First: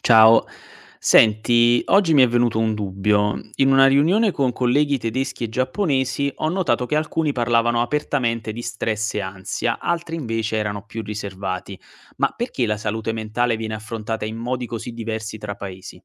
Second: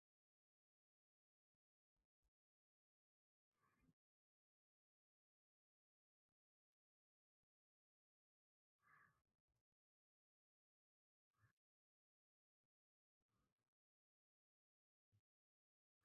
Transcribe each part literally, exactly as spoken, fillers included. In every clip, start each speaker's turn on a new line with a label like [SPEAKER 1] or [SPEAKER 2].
[SPEAKER 1] Ciao, senti, oggi mi è venuto un dubbio. In una riunione con colleghi tedeschi e giapponesi ho notato che alcuni parlavano apertamente di stress e ansia, altri invece erano più riservati. Ma perché la salute mentale viene affrontata in modi così diversi tra paesi?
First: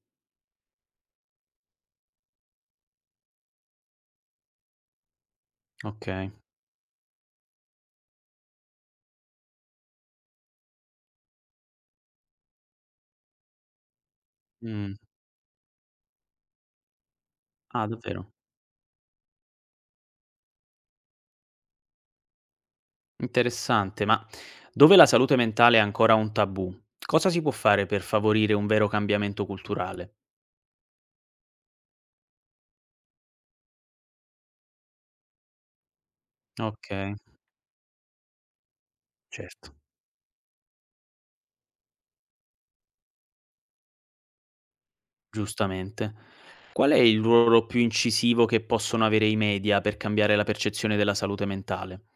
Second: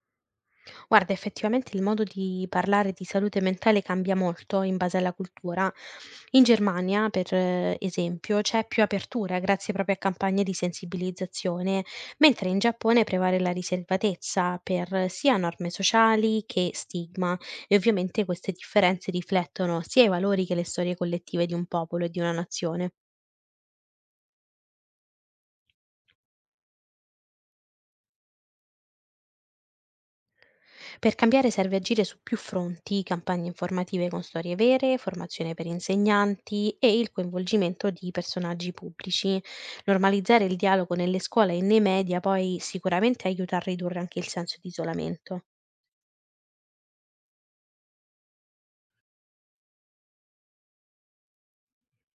[SPEAKER 2] Guarda, effettivamente il modo di parlare di salute mentale cambia molto in base alla cultura.
[SPEAKER 1] Ok.
[SPEAKER 2] In Germania, per eh, esempio, c'è più apertura grazie proprio a campagne di sensibilizzazione, mentre in Giappone prevale la riservatezza per
[SPEAKER 1] Mm.
[SPEAKER 2] eh, sia norme sociali che stigma. E
[SPEAKER 1] Ah,
[SPEAKER 2] ovviamente
[SPEAKER 1] davvero?
[SPEAKER 2] queste differenze riflettono sia i valori che le storie collettive di un popolo e di una nazione.
[SPEAKER 1] Interessante, ma dove la salute mentale è ancora un tabù, cosa si può fare per favorire un vero cambiamento culturale?
[SPEAKER 2] Per cambiare serve agire su più fronti, campagne informative con storie vere, formazione per insegnanti
[SPEAKER 1] Ok,
[SPEAKER 2] e il coinvolgimento di personaggi pubblici.
[SPEAKER 1] certo.
[SPEAKER 2] Normalizzare il dialogo nelle scuole e nei media poi sicuramente aiuta a ridurre anche il senso di isolamento.
[SPEAKER 1] Giustamente. Qual è il ruolo più incisivo che possono avere i media per cambiare la percezione della salute mentale?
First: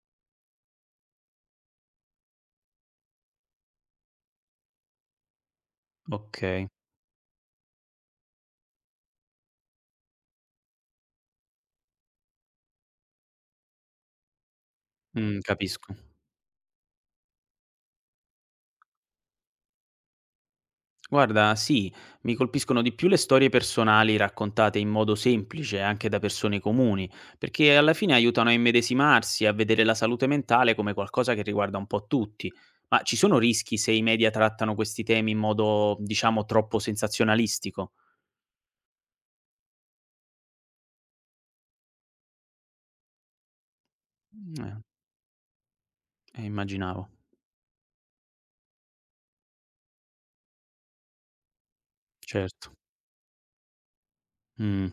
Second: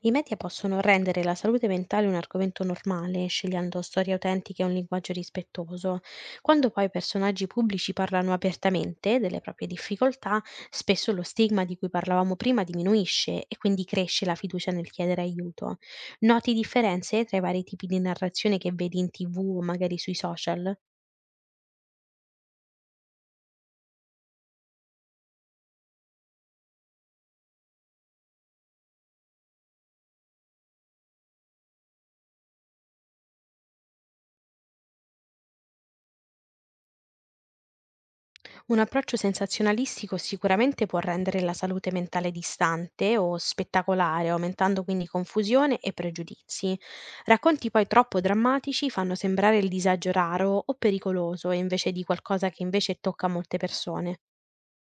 [SPEAKER 2] I media possono rendere la salute mentale un argomento normale, scegliendo storie autentiche e un linguaggio rispettoso.
[SPEAKER 1] Okay,
[SPEAKER 2] Quando poi personaggi pubblici parlano apertamente delle proprie difficoltà, spesso lo stigma di cui parlavamo prima diminuisce e quindi cresce la fiducia nel chiedere
[SPEAKER 1] mh,
[SPEAKER 2] aiuto.
[SPEAKER 1] capisco.
[SPEAKER 2] Noti differenze tra i vari tipi di narrazione che vedi in tv o magari sui social?
[SPEAKER 1] Guarda, sì, mi colpiscono di più le storie personali raccontate in modo semplice anche da persone comuni, perché alla fine aiutano a immedesimarsi, a vedere la salute mentale come qualcosa che riguarda un po' tutti. Ma ci sono rischi se i media trattano questi temi in modo, diciamo, troppo sensazionalistico?
[SPEAKER 2] Un approccio sensazionalistico sicuramente può rendere la salute mentale distante o spettacolare,
[SPEAKER 1] Mh, eh,
[SPEAKER 2] aumentando quindi confusione e
[SPEAKER 1] eh,
[SPEAKER 2] pregiudizi.
[SPEAKER 1] immaginavo,
[SPEAKER 2] Racconti poi troppo drammatici fanno sembrare il disagio raro o pericoloso, invece di qualcosa che
[SPEAKER 1] certo.
[SPEAKER 2] invece tocca molte persone.
[SPEAKER 1] Mh.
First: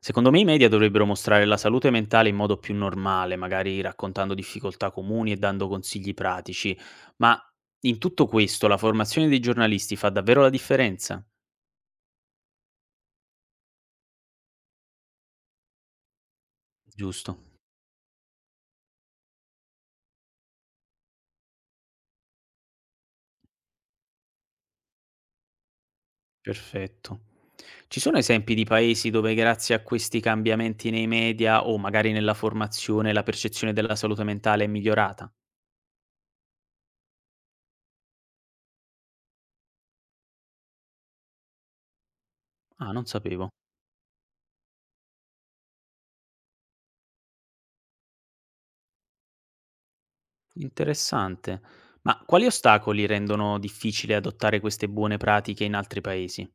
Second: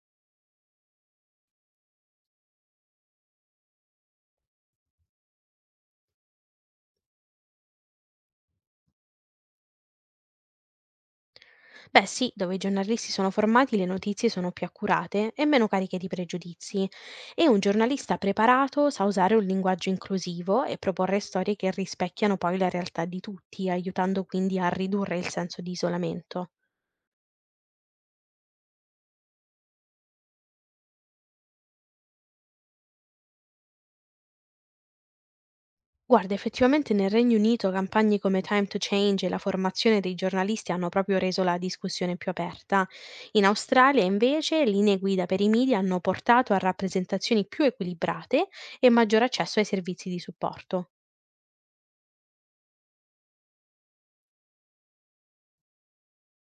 [SPEAKER 1] Secondo me i media dovrebbero mostrare la salute mentale in modo più normale, magari raccontando difficoltà comuni e dando consigli pratici, ma in tutto questo la formazione dei giornalisti fa davvero la differenza?
[SPEAKER 2] Beh sì, dove i giornalisti sono formati le notizie sono più accurate e meno cariche di pregiudizi,
[SPEAKER 1] Giusto.
[SPEAKER 2] e un giornalista preparato sa usare un linguaggio inclusivo e proporre storie che rispecchiano poi la realtà di tutti, aiutando quindi a ridurre il senso di isolamento.
[SPEAKER 1] Perfetto. Ci sono esempi di paesi dove grazie a questi cambiamenti nei media o magari nella formazione la percezione della salute mentale è migliorata?
[SPEAKER 2] Guarda, effettivamente nel Regno Unito campagne come Time to Change e la formazione dei giornalisti hanno proprio reso la discussione più aperta.
[SPEAKER 1] Ah, non
[SPEAKER 2] In
[SPEAKER 1] sapevo.
[SPEAKER 2] Australia invece linee guida per i media hanno portato a rappresentazioni più equilibrate e maggior accesso ai servizi di supporto.
[SPEAKER 1] Interessante. Ma quali ostacoli rendono difficile adottare queste buone pratiche in altri paesi?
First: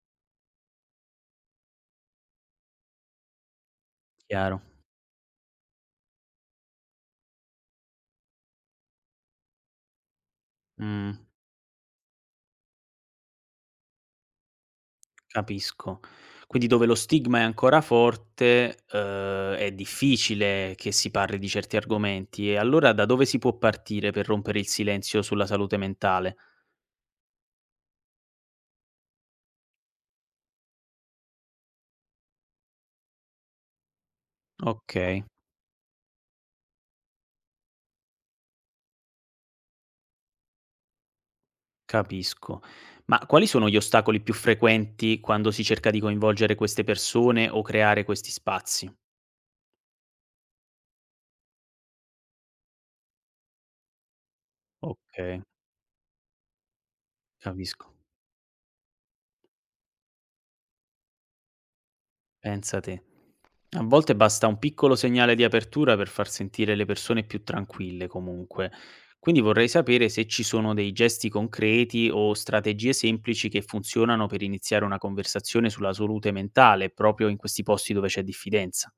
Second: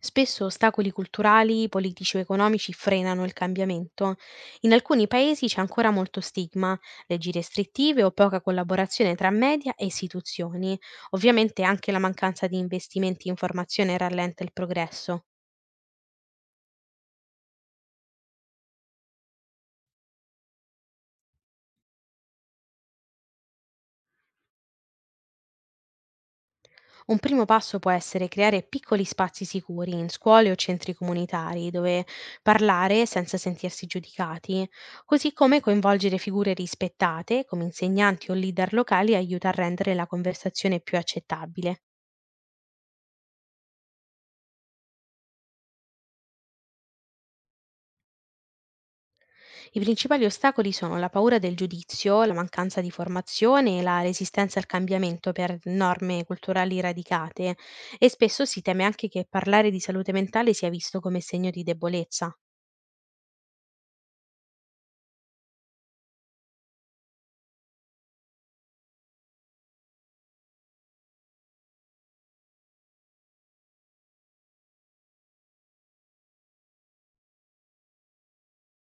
[SPEAKER 2] Spesso ostacoli culturali, politici o economici frenano il cambiamento.
[SPEAKER 1] Chiaro.
[SPEAKER 2] In alcuni paesi c'è ancora molto stigma, leggi restrittive o poca collaborazione tra media e istituzioni.
[SPEAKER 1] Mh,
[SPEAKER 2] Ovviamente anche la mancanza di investimenti in formazione rallenta il progresso.
[SPEAKER 1] capisco. Quindi dove lo stigma è ancora forte, uhm, è difficile che si parli di certi argomenti. E allora da dove si può partire per rompere il silenzio sulla salute mentale?
[SPEAKER 2] Un primo passo può essere creare piccoli spazi sicuri in scuole o centri comunitari dove parlare senza sentirsi giudicati,
[SPEAKER 1] Okay,
[SPEAKER 2] così come coinvolgere figure rispettate come insegnanti o leader locali aiuta a rendere la conversazione più accettabile.
[SPEAKER 1] capisco. Ma quali sono gli ostacoli più frequenti quando si cerca di coinvolgere queste persone o creare questi spazi?
[SPEAKER 2] I principali ostacoli sono la paura del giudizio, la mancanza di formazione e la resistenza al cambiamento
[SPEAKER 1] Okay,
[SPEAKER 2] per norme culturali radicate,
[SPEAKER 1] capisco.
[SPEAKER 2] e spesso si teme anche che parlare di salute mentale sia visto come segno di debolezza.
[SPEAKER 1] Pensa te. A volte basta un piccolo segnale di apertura per far sentire le persone più tranquille comunque. Quindi vorrei sapere se ci sono dei gesti concreti o strategie semplici che funzionano per iniziare una conversazione sulla salute mentale, proprio in questi posti dove c'è diffidenza.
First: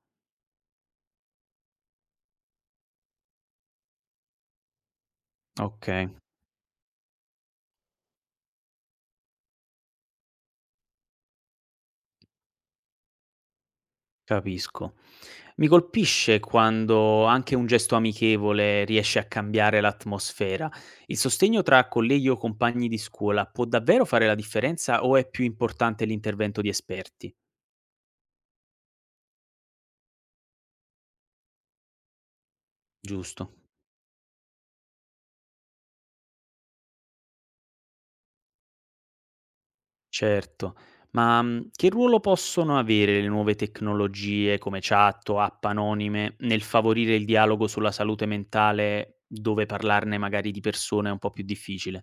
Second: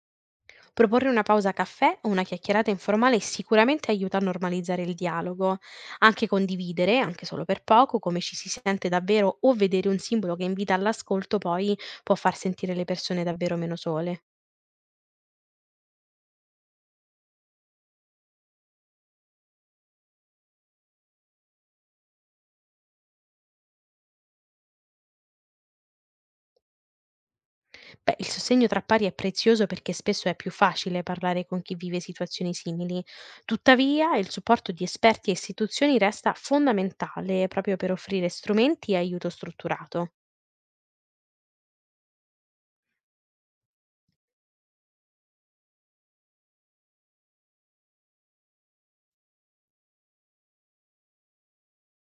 [SPEAKER 2] Proporre una pausa caffè o una chiacchierata informale sicuramente aiuta a normalizzare il dialogo.
[SPEAKER 1] Ok,
[SPEAKER 2] Anche condividere, anche solo per poco, come ci si sente davvero, o vedere un simbolo che invita all'ascolto, poi può far sentire le persone davvero meno sole.
[SPEAKER 1] capisco. Mi colpisce quando anche un gesto amichevole riesce a cambiare l'atmosfera. Il sostegno tra colleghi o compagni di scuola può davvero fare la differenza o è più importante l'intervento di esperti?
[SPEAKER 2] Beh, il sostegno tra pari è prezioso perché spesso è più facile parlare con chi vive situazioni simili.
[SPEAKER 1] Giusto,
[SPEAKER 2] Tuttavia, il supporto di esperti e istituzioni resta fondamentale proprio per offrire strumenti e aiuto strutturato.
[SPEAKER 1] certo. Ma mh, che ruolo possono avere le nuove tecnologie come chat o app anonime nel favorire il dialogo sulla salute mentale dove parlarne magari di persone è un po' più difficile?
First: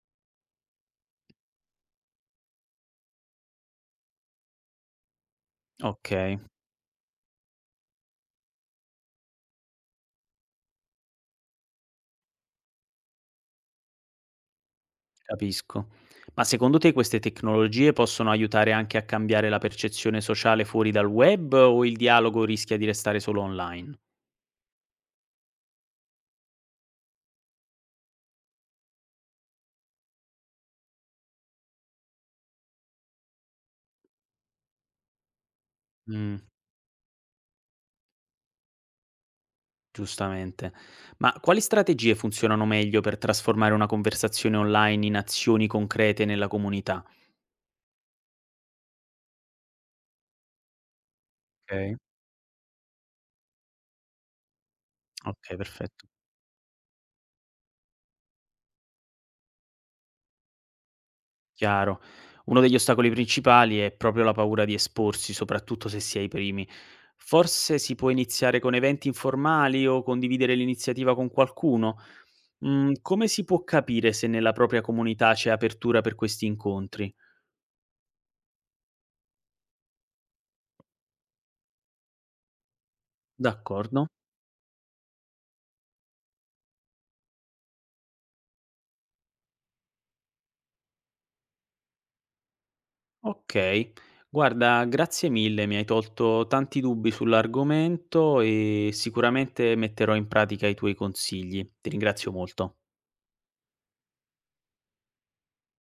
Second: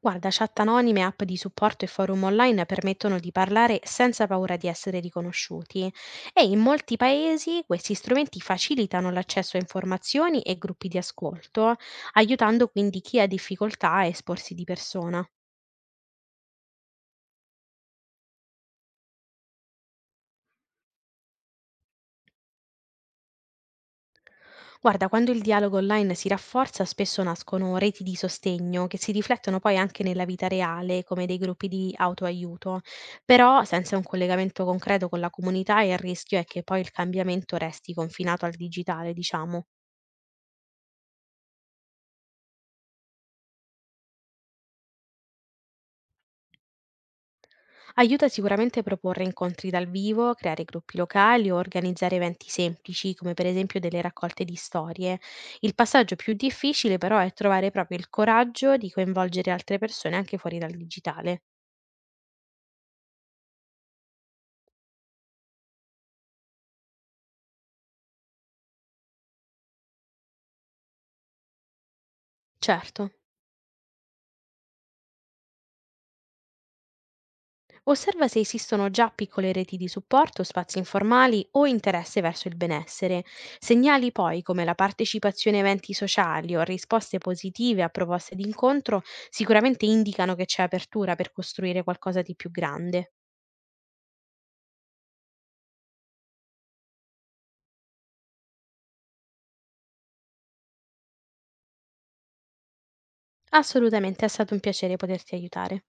[SPEAKER 2] Guarda, chat anonime, app di supporto e forum online permettono di parlare senza paura di essere riconosciuti,
[SPEAKER 1] Ok.
[SPEAKER 2] e in molti paesi questi strumenti facilitano l'accesso a informazioni e gruppi di ascolto, aiutando quindi chi ha difficoltà a esporsi di persona.
[SPEAKER 1] Capisco. Ma secondo te queste tecnologie possono aiutare anche a cambiare la percezione sociale fuori dal web o il dialogo rischia di restare solo online?
[SPEAKER 2] Guarda, quando il dialogo online si rafforza, spesso nascono reti di sostegno che si riflettono poi anche nella vita reale, come dei gruppi di autoaiuto. Però senza un collegamento concreto con la comunità il
[SPEAKER 1] Mh,
[SPEAKER 2] rischio è che poi il cambiamento resti confinato al digitale, diciamo.
[SPEAKER 1] giustamente. Ma quali strategie funzionano meglio per trasformare una conversazione online in azioni concrete nella comunità?
[SPEAKER 2] Aiuta sicuramente a proporre incontri dal vivo, creare gruppi locali o
[SPEAKER 1] Okay,
[SPEAKER 2] organizzare eventi semplici, come per esempio delle raccolte di storie.
[SPEAKER 1] okay,
[SPEAKER 2] Il
[SPEAKER 1] perfetto.
[SPEAKER 2] passaggio più difficile però è trovare proprio il coraggio di coinvolgere altre persone anche fuori dal digitale.
[SPEAKER 1] Chiaro. Uno degli ostacoli principali è proprio la paura di esporsi, soprattutto se si è i primi. Forse si può iniziare con eventi informali o condividere l'iniziativa con qualcuno? Mm,
[SPEAKER 2] Certo.
[SPEAKER 1] come si può capire se nella propria comunità c'è apertura per questi incontri?
[SPEAKER 2] Osserva se esistono già piccole reti di supporto, spazi informali o interesse verso il benessere.
[SPEAKER 1] D'accordo.
[SPEAKER 2] Segnali poi come la partecipazione a eventi sociali o risposte positive a proposte d'incontro sicuramente indicano che c'è apertura per costruire qualcosa di più grande.
[SPEAKER 1] Ok. Guarda, grazie mille, mi hai tolto tanti dubbi sull'argomento e sicuramente metterò in pratica i tuoi consigli. Ti ringrazio molto.
[SPEAKER 2] Assolutamente è stato un piacere poterti aiutare.